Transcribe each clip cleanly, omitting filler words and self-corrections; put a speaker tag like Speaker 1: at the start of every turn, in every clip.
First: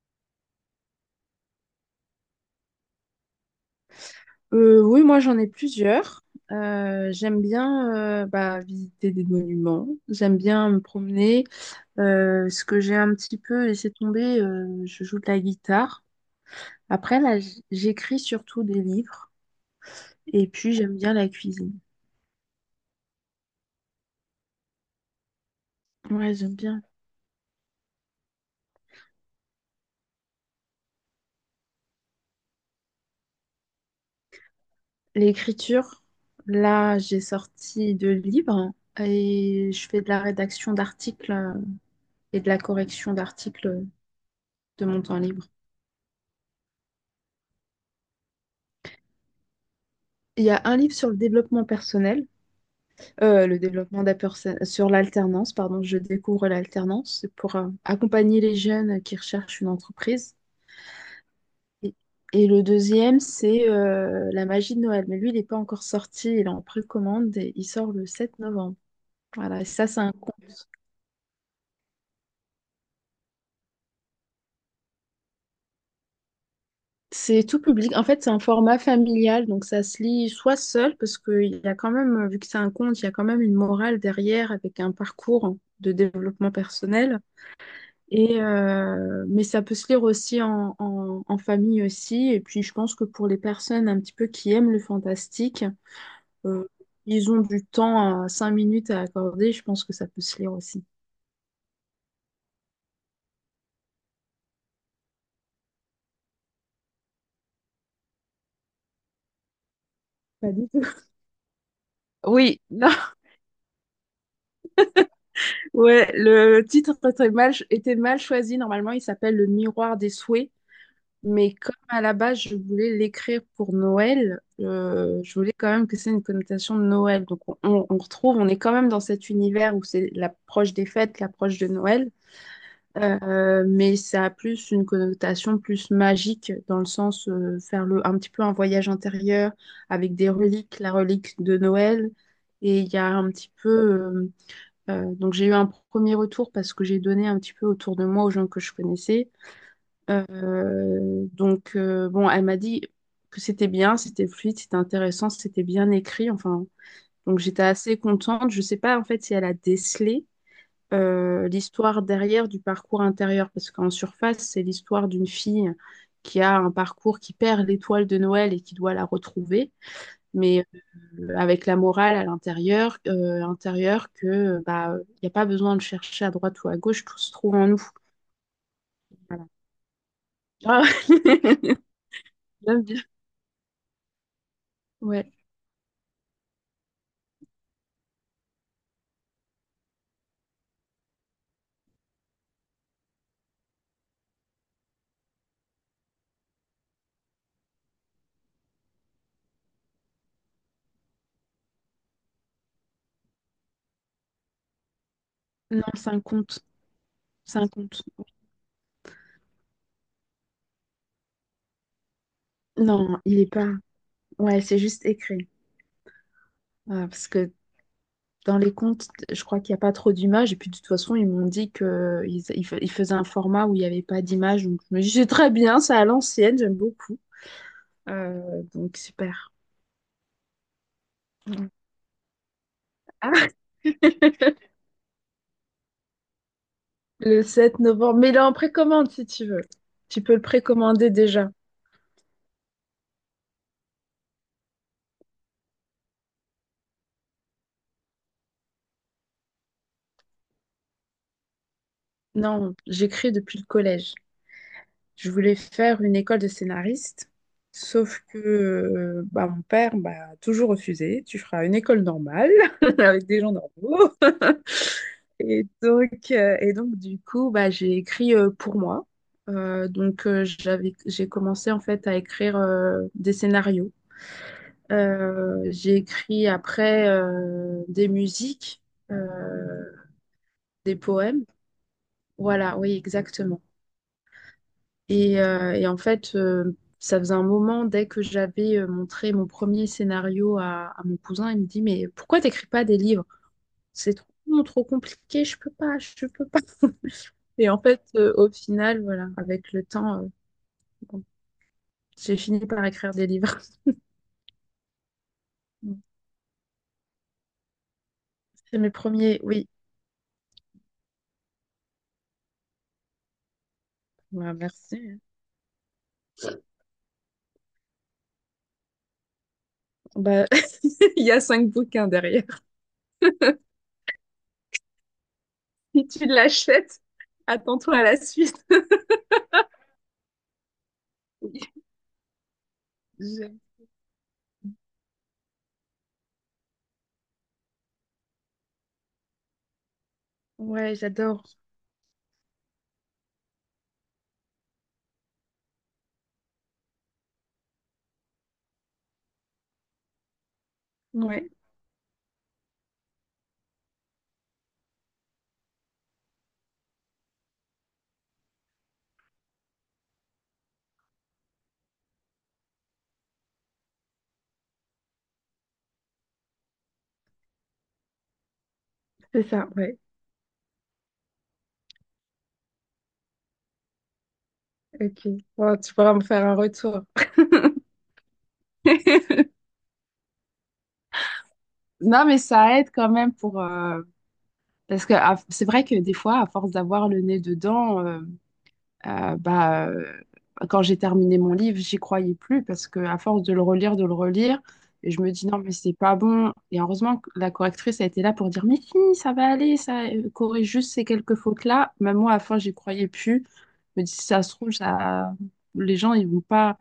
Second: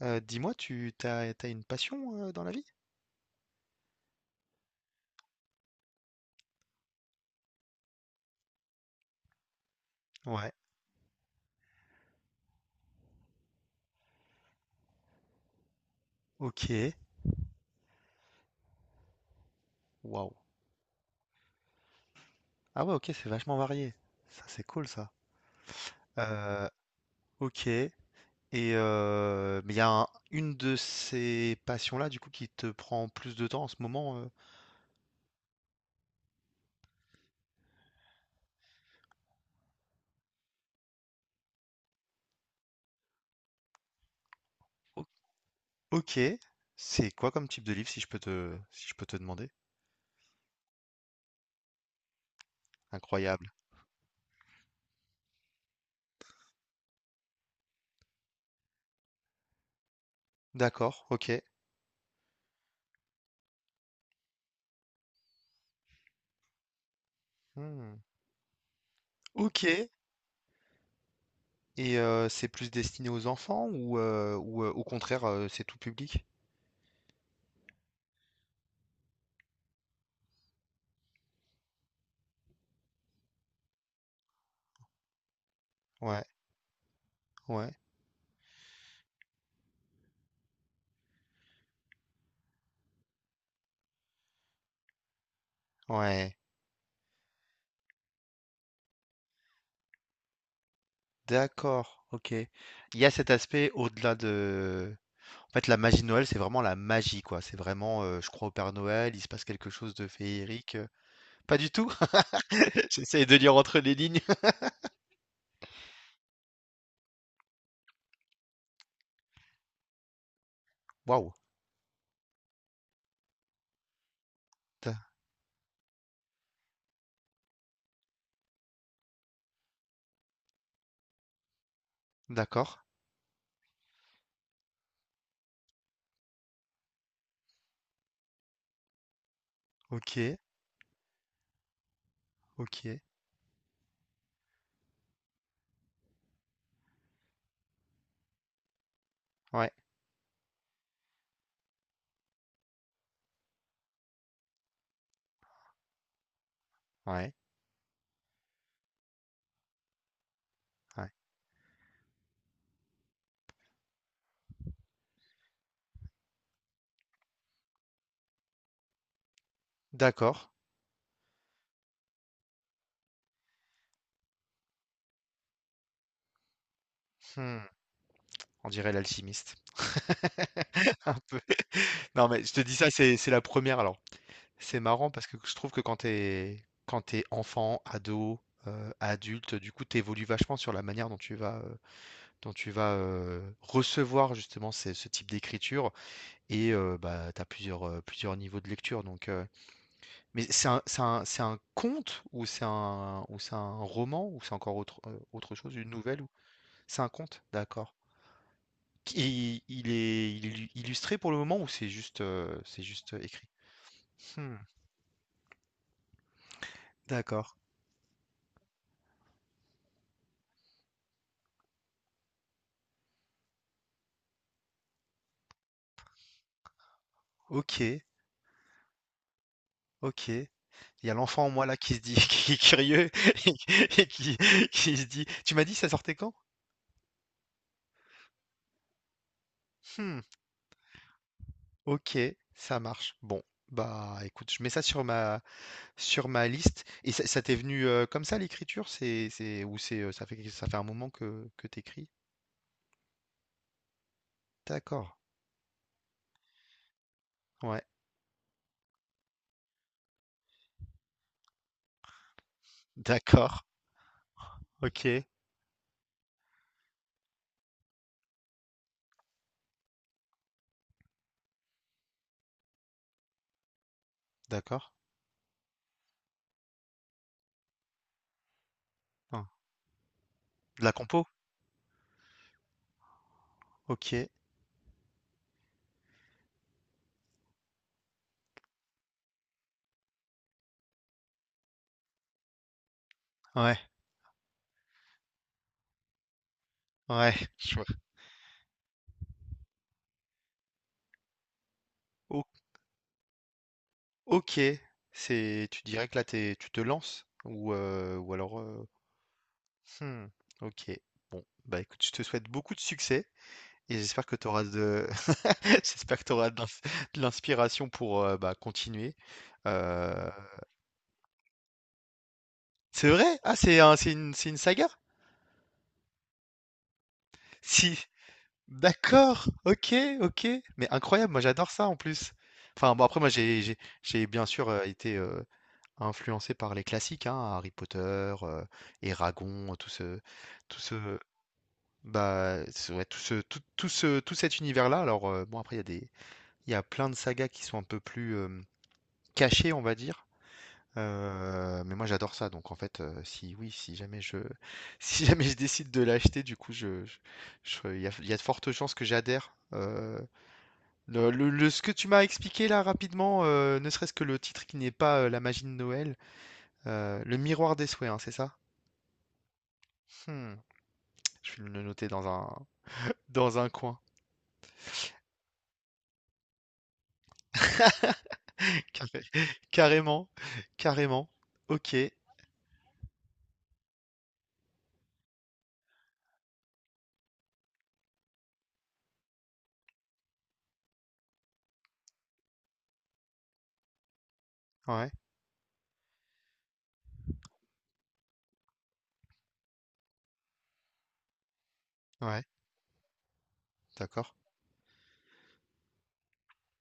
Speaker 1: Dis-moi, t'as une passion dans la vie?
Speaker 2: Oui, moi j'en ai plusieurs. J'aime bien bah, visiter des monuments, j'aime
Speaker 1: Ouais.
Speaker 2: bien me promener. Ce que j'ai un petit peu laissé tomber, je joue de la guitare.
Speaker 1: Ok.
Speaker 2: Après, là, j'écris surtout des livres
Speaker 1: Waouh.
Speaker 2: et puis j'aime bien la cuisine.
Speaker 1: Ah ouais, ok, c'est vachement varié. Ça, c'est cool, ça.
Speaker 2: Ouais, j'aime
Speaker 1: Euh,
Speaker 2: bien.
Speaker 1: ok. Et mais il y a une de ces passions-là, du coup, qui te prend plus de temps en ce moment.
Speaker 2: L'écriture, là, j'ai sorti deux livres et je fais de la rédaction d'articles et de la correction d'articles de mon
Speaker 1: O-
Speaker 2: temps libre.
Speaker 1: Ok. C'est quoi comme type de livre, si je peux te demander?
Speaker 2: Il y a un livre sur le développement personnel.
Speaker 1: Incroyable.
Speaker 2: Le développement de sur l'alternance, pardon, je découvre l'alternance, c'est pour accompagner les jeunes qui recherchent une entreprise.
Speaker 1: D'accord. Ok.
Speaker 2: Et, et le deuxième, c'est la magie de Noël. Mais lui, il n'est pas encore sorti, il est en précommande et il sort
Speaker 1: Hmm.
Speaker 2: le 7 novembre. Voilà, et ça,
Speaker 1: Ok.
Speaker 2: c'est un conte.
Speaker 1: Et c'est plus destiné aux enfants ou, au contraire, c'est tout public?
Speaker 2: C'est tout public. En fait, c'est un format familial, donc ça se lit soit seul, parce qu'il y a quand même, vu que c'est un conte, il y a quand même une morale derrière avec un parcours de
Speaker 1: Ouais.
Speaker 2: développement personnel.
Speaker 1: Ouais.
Speaker 2: Et, mais ça peut se lire aussi en, en famille aussi. Et puis je pense que pour les personnes un petit peu qui aiment le fantastique,
Speaker 1: Ouais.
Speaker 2: euh, ils ont du temps à 5 minutes à accorder. Je pense que ça peut se lire aussi.
Speaker 1: D'accord, ok. Il y a cet aspect En fait, la magie de Noël, c'est vraiment la magie, quoi. C'est vraiment, je crois au Père Noël, il se passe quelque chose de
Speaker 2: Pas du
Speaker 1: féerique.
Speaker 2: tout.
Speaker 1: Pas du tout.
Speaker 2: Oui, non.
Speaker 1: J'essaye de lire entre les lignes.
Speaker 2: Ouais, le titre était mal choisi. Normalement, il s'appelle Le miroir des souhaits.
Speaker 1: Waouh.
Speaker 2: Mais comme à la base, je voulais l'écrire pour Noël,
Speaker 1: D'a-
Speaker 2: je voulais quand même que c'est une connotation de Noël. Donc on retrouve, on est quand même dans cet univers où c'est l'approche des fêtes, l'approche de Noël.
Speaker 1: D'accord.
Speaker 2: Mais ça a plus une connotation plus magique dans le sens un petit peu un voyage intérieur avec des
Speaker 1: Ok.
Speaker 2: reliques, la relique de Noël. Et il
Speaker 1: Ok.
Speaker 2: y a un petit peu. Donc j'ai eu un premier retour parce que j'ai donné un petit peu autour de moi aux gens que je connaissais.
Speaker 1: Ouais.
Speaker 2: Donc, bon, elle m'a dit que c'était bien, c'était fluide, c'était intéressant, c'était bien écrit. Enfin,
Speaker 1: Ouais.
Speaker 2: donc j'étais assez contente. Je sais pas en fait si elle a décelé
Speaker 1: Ouais.
Speaker 2: l'histoire derrière du parcours intérieur, parce qu'en surface, c'est l'histoire d'une fille qui a un parcours qui perd l'étoile de Noël et qui doit la retrouver,
Speaker 1: D'accord.
Speaker 2: mais avec la morale à l'intérieur, intérieur que bah, il n'y a pas besoin de chercher à droite ou à gauche, tout se trouve
Speaker 1: Hmm,
Speaker 2: en nous.
Speaker 1: on dirait
Speaker 2: Voilà.
Speaker 1: l'alchimiste.
Speaker 2: Ah,
Speaker 1: Un peu. Non, mais je te dis
Speaker 2: J'aime
Speaker 1: ça,
Speaker 2: bien.
Speaker 1: c'est la première. Alors, c'est marrant parce
Speaker 2: Ouais.
Speaker 1: que je trouve que quand t'es enfant, ado, adulte, du coup, t'évolues vachement sur la manière dont tu vas recevoir justement ce type d'écriture et bah t'as plusieurs plusieurs niveaux de lecture. Donc, mais c'est un conte ou c'est un roman ou c'est encore autre autre chose,
Speaker 2: Non,
Speaker 1: une
Speaker 2: c'est
Speaker 1: nouvelle
Speaker 2: un
Speaker 1: ou
Speaker 2: compte.
Speaker 1: c'est un conte,
Speaker 2: C'est un
Speaker 1: d'accord.
Speaker 2: compte.
Speaker 1: Il est illustré pour le moment ou c'est juste
Speaker 2: Non, il
Speaker 1: écrit?
Speaker 2: est pas.
Speaker 1: Hmm,
Speaker 2: Ouais, c'est juste écrit. Ah, parce
Speaker 1: d'accord.
Speaker 2: que dans les comptes, je crois qu'il n'y a pas trop d'images. Et puis de toute façon, ils m'ont dit qu'ils faisaient un format où il n'y avait pas d'images. Donc je me dis, c'est très bien, c'est à l'ancienne, j'aime beaucoup.
Speaker 1: Ok,
Speaker 2: Donc super.
Speaker 1: ok. Il y a l'enfant en moi là qui se dit qui est curieux
Speaker 2: Ah,
Speaker 1: et qui qui se dit: «Tu m'as dit ça sortait quand?
Speaker 2: le 7 novembre. Mais il est en précommande si tu veux.
Speaker 1: Mmh,
Speaker 2: Tu peux le précommander déjà.
Speaker 1: OK, ça marche. Bon, bah, écoute, je mets ça sur ma liste» et ça t'es venu, comme ça l'écriture? Ça fait un moment que t'écris
Speaker 2: Non, j'écris depuis le collège.
Speaker 1: D'accord,
Speaker 2: Je voulais faire une école de scénariste,
Speaker 1: ouais,
Speaker 2: sauf que bah, mon père m'a toujours refusé. Tu feras une école normale avec des gens
Speaker 1: d'accord,
Speaker 2: normaux.
Speaker 1: OK,
Speaker 2: Et donc, du coup, bah, j'ai écrit pour moi. Donc, j'ai commencé en fait à écrire des scénarios.
Speaker 1: d'accord.
Speaker 2: J'ai écrit après des musiques, euh,
Speaker 1: Hein, de la
Speaker 2: des
Speaker 1: compo?
Speaker 2: poèmes. Voilà, oui, exactement.
Speaker 1: OK,
Speaker 2: Et en fait, ça faisait un moment, dès que j'avais montré mon premier scénario à mon cousin, il me dit: «Mais pourquoi t'écris pas des livres?
Speaker 1: ouais,
Speaker 2: C'est trop, trop compliqué, je peux pas, je peux pas.»
Speaker 1: ouais,
Speaker 2: Et
Speaker 1: je
Speaker 2: en
Speaker 1: vois.
Speaker 2: fait, au final, voilà, avec le temps, bon, j'ai
Speaker 1: O
Speaker 2: fini par écrire des livres.
Speaker 1: OK, c'est tu dirais que là, t'es tu te lances ou
Speaker 2: C'est mes premiers, oui.
Speaker 1: Mmh. OK. Bon, bah, écoute, je te souhaite beaucoup de succès et j'espère que tu
Speaker 2: Bah,
Speaker 1: auras de
Speaker 2: merci.
Speaker 1: j'espère que tu auras de l'inspiration pour, bah, continuer. Heu,
Speaker 2: Bah, il y a cinq bouquins derrière.
Speaker 1: c'est vrai? Ah, c'est une saga?
Speaker 2: Si tu l'achètes, attends-toi
Speaker 1: Si.
Speaker 2: à la suite.
Speaker 1: D'accord. OK, OK. Mais incroyable, moi
Speaker 2: Oui,
Speaker 1: j'adore ça en plus. Enfin, bon, après moi
Speaker 2: j'ai-
Speaker 1: j'ai bien sûr, été, influencé par les classiques, hein, Harry Potter, euh, et Eragon, tout
Speaker 2: ouais,
Speaker 1: ce
Speaker 2: j'adore.
Speaker 1: bah, c'est- ouais, tout cet univers-là. Alors, bon, après, il y a plein de sagas qui sont un peu plus cachées, on va dire.
Speaker 2: Ouais,
Speaker 1: Mais moi, j'adore ça. Donc, en fait, si, oui, si jamais je, si jamais je décide de l'acheter, du coup, il y a de fortes chances que j'adhère. Ce que tu m'as expliqué là rapidement, ne serait-ce que le titre qui n'est pas La magie de Noël, Le miroir des souhaits, hein, c'est ça?
Speaker 2: c'est ça, ouais.
Speaker 1: Hmm, je vais le noter dans un coin.
Speaker 2: Ok. Bon, tu pourras me faire un retour.
Speaker 1: Carré- Carrément, carrément. Ok,
Speaker 2: Non, mais ça aide quand même pour. Parce que c'est vrai que des fois, à force d'avoir le nez dedans, bah, quand j'ai terminé mon livre, j'y croyais plus parce que à force de le relire,
Speaker 1: ouais,
Speaker 2: et je me dis non, mais c'est pas bon. Et heureusement que la correctrice a été là pour dire, mais si, ça va aller, ça corrige juste ces quelques fautes-là. Même moi, à la
Speaker 1: ouais,
Speaker 2: fin, j'y croyais plus. Je me dis, si
Speaker 1: d'accord,
Speaker 2: ça se trouve, ça. Les gens, ils vont pas.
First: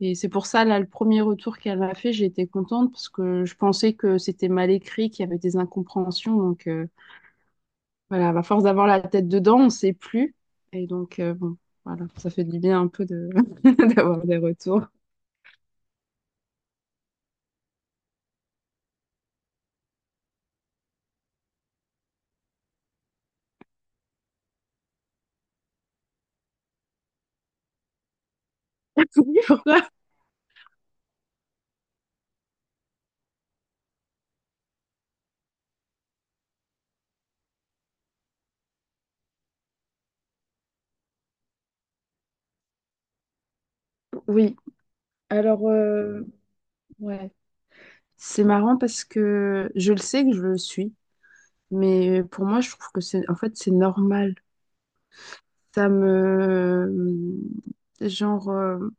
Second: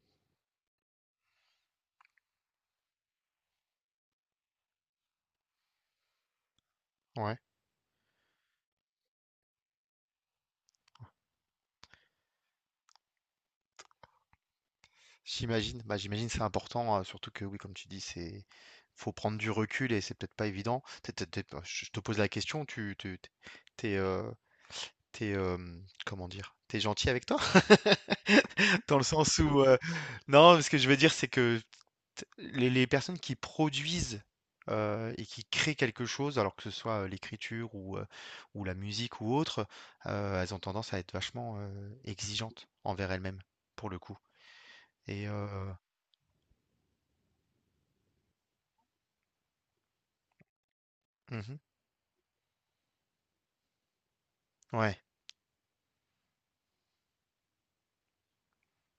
Speaker 2: Et c'est pour ça, là, le premier retour qu'elle m'a fait, j'ai été contente parce que je pensais que c'était mal écrit, qu'il y avait des incompréhensions. Donc,
Speaker 1: ouais.
Speaker 2: voilà, à force d'avoir la tête dedans, on ne sait plus. Et donc, bon, voilà, ça fait du bien un peu de d'avoir des retours.
Speaker 1: J'imagine, bah j'imagine c'est important, surtout que oui, comme tu dis, c'est faut prendre du recul et c'est peut-être pas évident. Bah, je te pose la question, t'es, euh, t'es, euh, comment dire, t'es gentil avec toi? Dans le sens où, non, ce que je veux dire, c'est que les personnes qui produisent et qui créent quelque chose, alors que ce soit l'écriture ou la musique ou autre, elles ont tendance à être vachement exigeantes envers elles-mêmes, pour le coup.
Speaker 2: Oui,
Speaker 1: Et
Speaker 2: alors, ouais, c'est marrant parce que je le sais que je le suis,
Speaker 1: mhm,
Speaker 2: mais pour moi, je trouve que c'est, en fait, c'est normal.
Speaker 1: ouais,
Speaker 2: Ça me, genre,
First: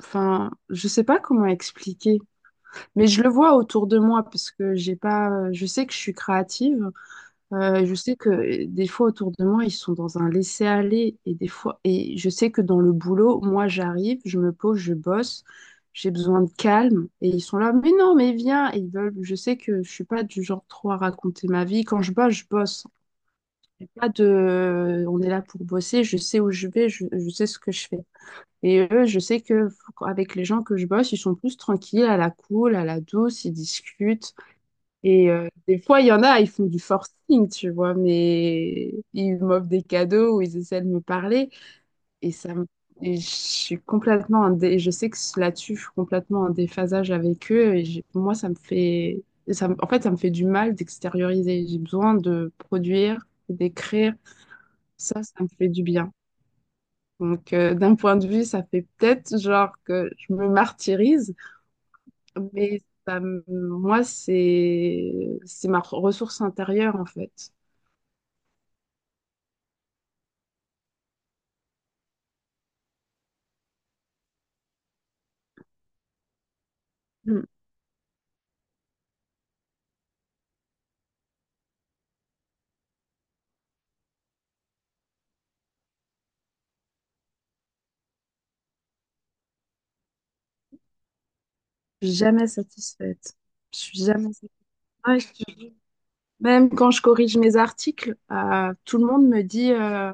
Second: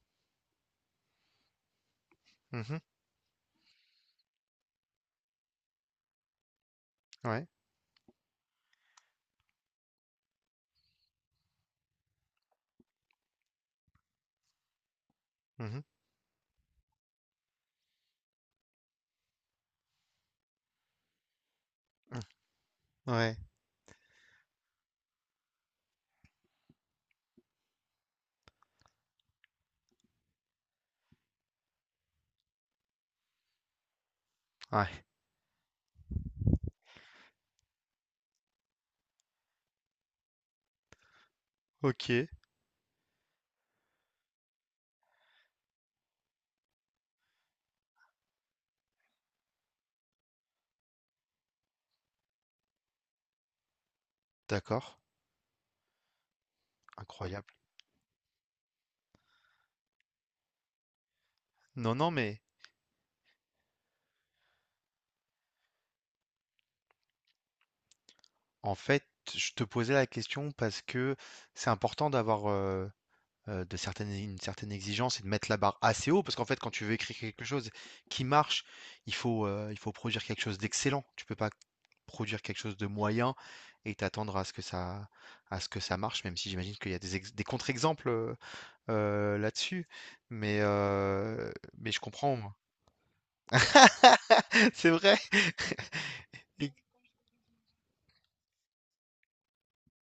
Speaker 2: enfin, je sais pas comment expliquer.
Speaker 1: mhm,
Speaker 2: Mais je le vois autour de moi parce que j'ai pas, je sais que je suis créative.
Speaker 1: ouais,
Speaker 2: Je sais que des fois autour de moi, ils sont dans un laisser-aller et des fois, et je sais que dans le boulot, moi, j'arrive, je me pose, je bosse,
Speaker 1: mhm,
Speaker 2: j'ai besoin de calme et ils sont là, mais non, mais viens. Et ils veulent, je sais que je suis pas du genre trop à raconter ma vie. Quand je bosse, je bosse.
Speaker 1: ouais,
Speaker 2: Y a pas de, on est là pour bosser. Je sais où je vais, je sais ce que je fais. Et eux, je sais que avec les gens que je bosse, ils sont plus tranquilles, à la cool, à la douce, ils discutent.
Speaker 1: ouais.
Speaker 2: Et des fois, il y en a, ils font du forcing, tu vois, mais ils m'offrent des cadeaux ou ils essaient de me parler.
Speaker 1: Ok,
Speaker 2: Et ça me- et je suis complètement je sais que là-dessus, je suis complètement en déphasage avec eux. Pour moi, ça me fait. En fait, ça me fait du mal d'extérioriser. J'ai besoin de produire, d'écrire.
Speaker 1: d'accord,
Speaker 2: Ça me fait du bien.
Speaker 1: incroyable.
Speaker 2: Donc, d'un point de vue, ça fait peut-être genre que je me martyrise,
Speaker 1: Non, non, mais
Speaker 2: moi, c'est ma ressource intérieure en fait.
Speaker 1: en fait, je te posais la question parce que c'est important d'avoir de certaines, une certaine exigence et de mettre la barre assez haut, parce qu'en fait, quand tu veux écrire quelque
Speaker 2: Mm.
Speaker 1: chose qui marche, il faut produire quelque chose d'excellent. Tu peux pas produire quelque chose de moyen et t'attendre à à ce que ça marche, même si j'imagine qu'il y a des contre-exemples là-dessus. Mais, euh, mais je
Speaker 2: Je suis
Speaker 1: comprends.
Speaker 2: jamais
Speaker 1: Moi.
Speaker 2: satisfaite. Je suis jamais satisfaite.
Speaker 1: C'est vrai.
Speaker 2: Ouais, même quand je corrige mes articles, tout le monde me dit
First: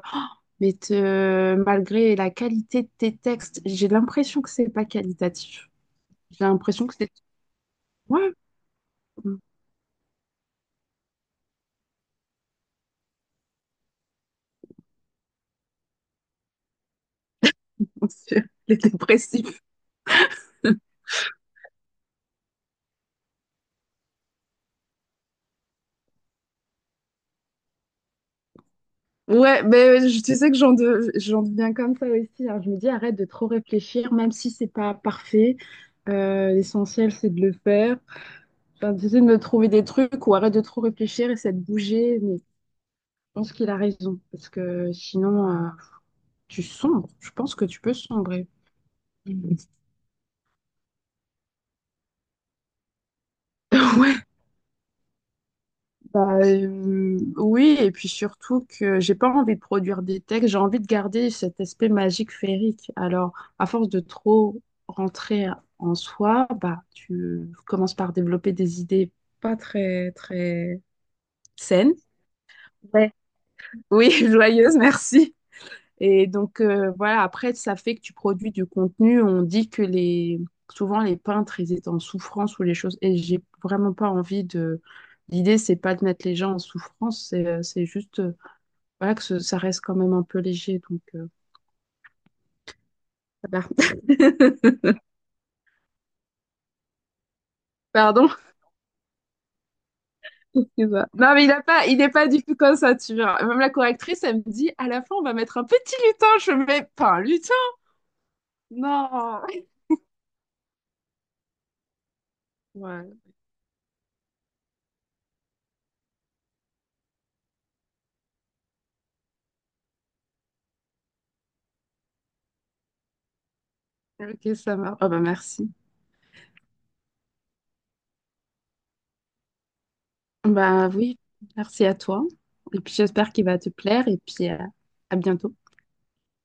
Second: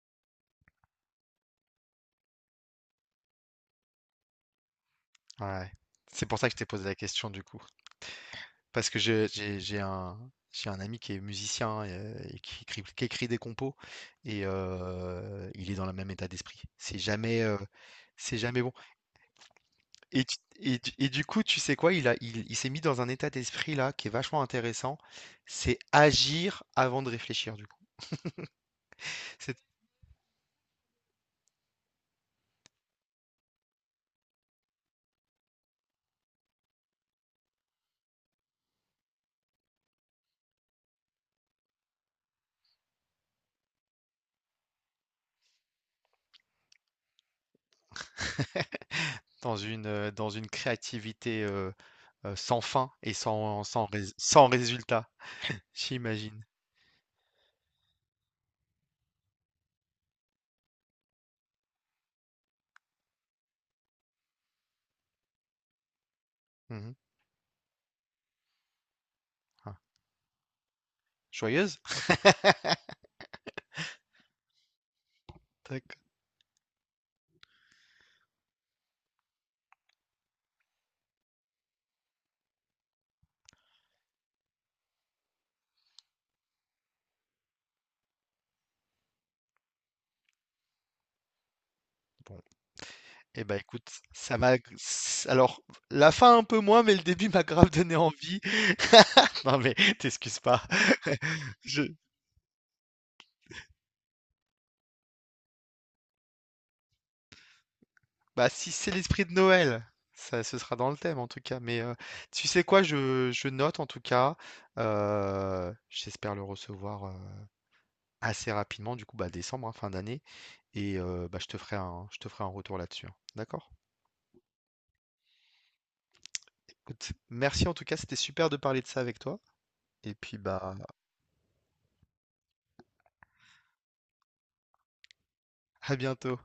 Speaker 2: mais malgré la qualité de tes textes, j'ai l'impression que c'est pas qualitatif.
Speaker 1: Ouais. C'est pour
Speaker 2: J'ai
Speaker 1: ça que je t'ai posé
Speaker 2: l'impression
Speaker 1: la
Speaker 2: que c'est
Speaker 1: question du coup.
Speaker 2: ouais,
Speaker 1: Parce que je j'ai un ami qui est musicien et qui écrit des compos et il est dans le même état d'esprit. C'est
Speaker 2: c'est
Speaker 1: jamais bon
Speaker 2: les dépressifs.
Speaker 1: et tu et du coup, tu sais quoi? Il a il il s'est mis dans un état d'esprit là qui est vachement intéressant. C'est agir avant de réfléchir du coup. C'est
Speaker 2: Ouais, mais tu sais que j'en deviens comme ça aussi, hein. Je me dis, arrête de trop réfléchir, même si c'est pas parfait. L'essentiel, c'est de le faire. Enfin, j'essaie de me trouver des trucs ou arrête de trop réfléchir, essaie de bouger. Mais je pense qu'il a raison, parce que sinon, tu sombres. Je pense que tu peux sombrer.
Speaker 1: dans une créativité, sans fin et
Speaker 2: Ouais.
Speaker 1: sans résultat,
Speaker 2: Bah,
Speaker 1: j'imagine.
Speaker 2: oui, et puis surtout que j'ai pas envie de produire des textes, j'ai envie de garder cet aspect magique féerique. Alors, à force de trop rentrer en soi, bah,
Speaker 1: Mmh
Speaker 2: tu commences par développer des idées pas
Speaker 1: ah,
Speaker 2: très, très
Speaker 1: joyeuse?
Speaker 2: saines. Ouais. Oui, joyeuses, merci.
Speaker 1: D'acc
Speaker 2: Et donc, voilà, après, ça fait que tu produis du contenu. On dit que les, souvent, les peintres, ils étaient en souffrance ou les choses. Et j'ai vraiment pas envie de. L'idée, c'est pas de mettre les gens en souffrance, c'est juste voilà, que ça reste quand même un peu léger. Donc,
Speaker 1: Bon. Eh ben
Speaker 2: voilà.
Speaker 1: écoute, ça m'a s alors la fin un peu moins, mais le début m'a grave donné
Speaker 2: Pardon.
Speaker 1: envie. Non mais t'excuses pas.
Speaker 2: Excuse-moi. Non, mais
Speaker 1: Je
Speaker 2: il n'est pas du tout comme ça, tu vois. Même la correctrice, elle me dit, à la fin, on va mettre un petit lutin. Je mets pas un lutin.
Speaker 1: bah, si c'est l'esprit de
Speaker 2: Non.
Speaker 1: Noël, ça ce sera dans le thème en tout cas, mais tu sais quoi?
Speaker 2: Ouais.
Speaker 1: Je note en tout cas, j'espère le recevoir, assez rapidement du coup, bah, décembre, hein, fin d'année et bah, je te ferai un retour là-dessus, hein. D'accord?
Speaker 2: Ok, ça marche. Ah bah merci.
Speaker 1: Écoute, merci en tout cas, c'était super de parler de ça avec toi et puis, bah,
Speaker 2: Bah oui, merci à toi. Et puis j'espère qu'il va te plaire et puis à bientôt.
Speaker 1: à bientôt.